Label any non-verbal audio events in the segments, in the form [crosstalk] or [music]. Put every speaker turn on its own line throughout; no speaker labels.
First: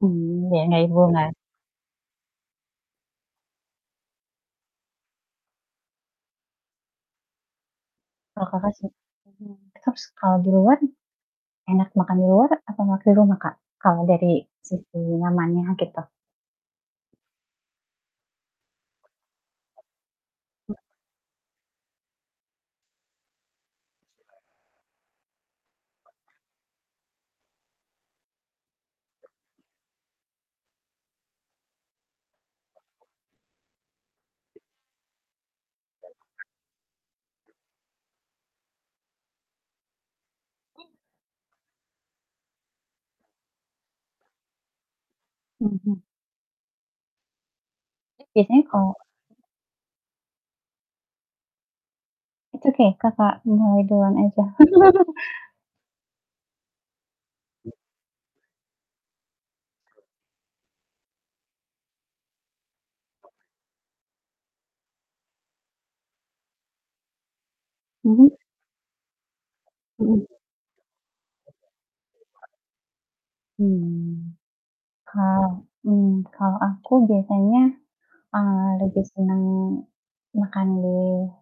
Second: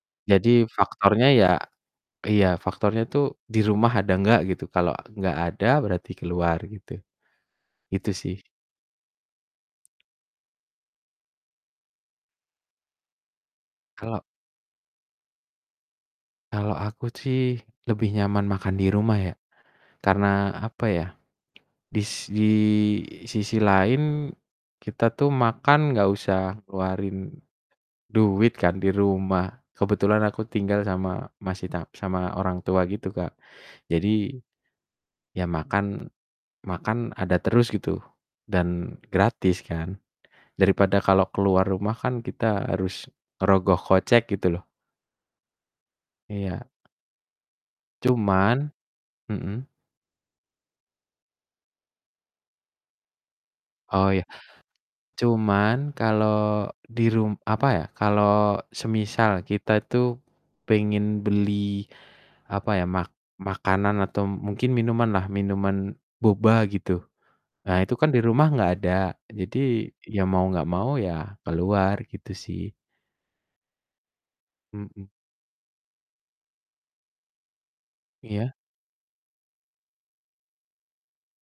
Mmm.
Jadi, faktornya
[unintelligible]
ya iya, faktornya tuh di rumah ada nggak, gitu. Kalau nggak ada berarti keluar, gitu, gitu sih.
Oh Kakak sen mmm, terus kalau di luan, enak makan di luar atau makan di rumah Kak? Kalau
Kalau
dari sisi nyamannya, gitu?
kalau aku sih lebih nyaman makan di rumah ya. Karena, apa ya, dis di sisi lain, kita tuh makan nggak usah keluarin duit kan, di rumah. Kebetulan, aku tinggal sama, masih ta sama orang tua gitu Kak. Jadi, ya makan makan ada terus gitu, dan gratis kan, daripada kalau keluar rumah kan kita harus ngerogoh kocek, gitu loh.
Mhm.
Iya.
Biasanya
Cuman
kalau
mhm?
Itu kayak Kakak [unintelligible]
Oh,
doang
ya.
aja. [laughs]
Cuman, kalau di rum apa ya, kalau semisal kita tuh, pengen beli, apa ya, mak makanan, atau mungkin minuman lah, minuman boba gitu. Nah, itu kan di
Mhm.
rumah nggak ada, jadi ya
Mhm.
mau nggak mau ya keluar, gitu sih.
Mmm.
Mhm.
Kal mmm, kalau aku biasanya,
Iya?
eee, lebih seneng, makan di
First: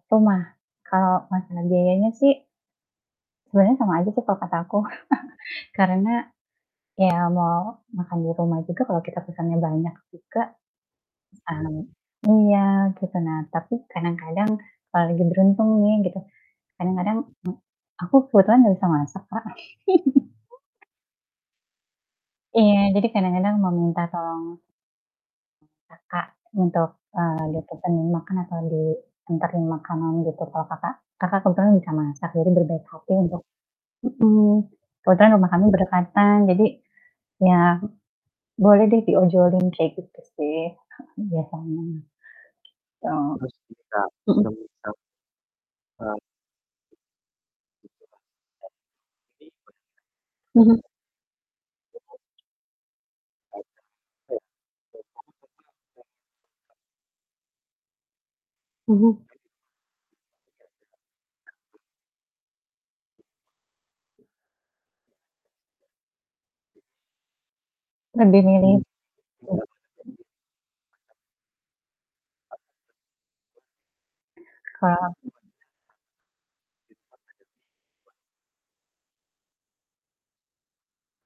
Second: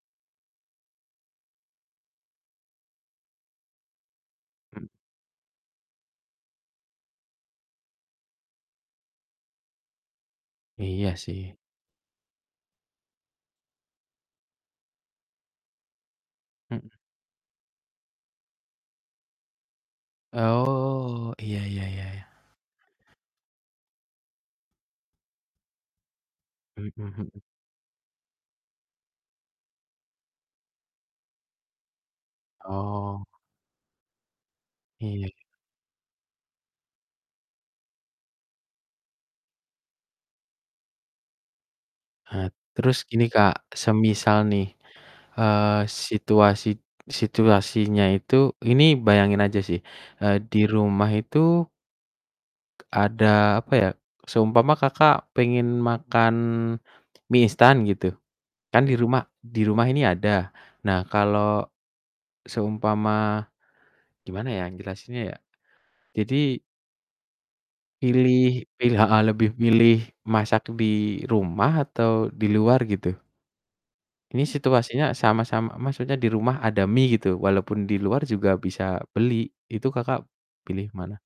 rumah, kalau masalah biayanya sih sebenarnya sama aja sih kalau kata aku.
Hmm.
[chuckles] Karena, ya mau makan di rumah juga kalau kita pesannya banyak juga,
Iya sih.
[unintelligible] iya gitu. Nah, tapi kadang-kadang, kalau lagi beruntung nih gitu,
Mhm.
kadang-kadang, m aku kebetulan gak bisa masak, Kak. [laughs]
Oh, iya iya iya iya.
Iya, jadi kadang-kadang meminta tolong kakak untuk,
Mhm mhm.
eee, dapetin makan atau dianterin makanan gitu, kalau kakak kakak kebetulan bisa masak jadi berbaik hati
Oh.
untuk mhm,
Iya.
kebetulan rumah kami berdekatan. Jadi, ya, boleh deh diojolin kayak gitu sih heeh, biasanya,
Ha terus gini Kak,
gitu.
semisal nih,
Mhm.
eee, situasi situasinya itu ini bayangin aja sih, eee, di
Mhm.
rumah itu ada, apa ya, seumpama Kakak pengen makan, mie instan gitu. Kan di
Mhm.
rumah di rumah ini ada, nah kalau seumpama, gimana ya jelasinnya ya. Jadi
Mending
pilih
ini.
pilih heeh, lebih milih masak di rumah atau di luar gitu? Ini
Kalau
situasinya
aku
sama-sama maksudnya dirumah ada mie gitu, walaupun diluar juga bisa beli, itu Kakak pilih mana?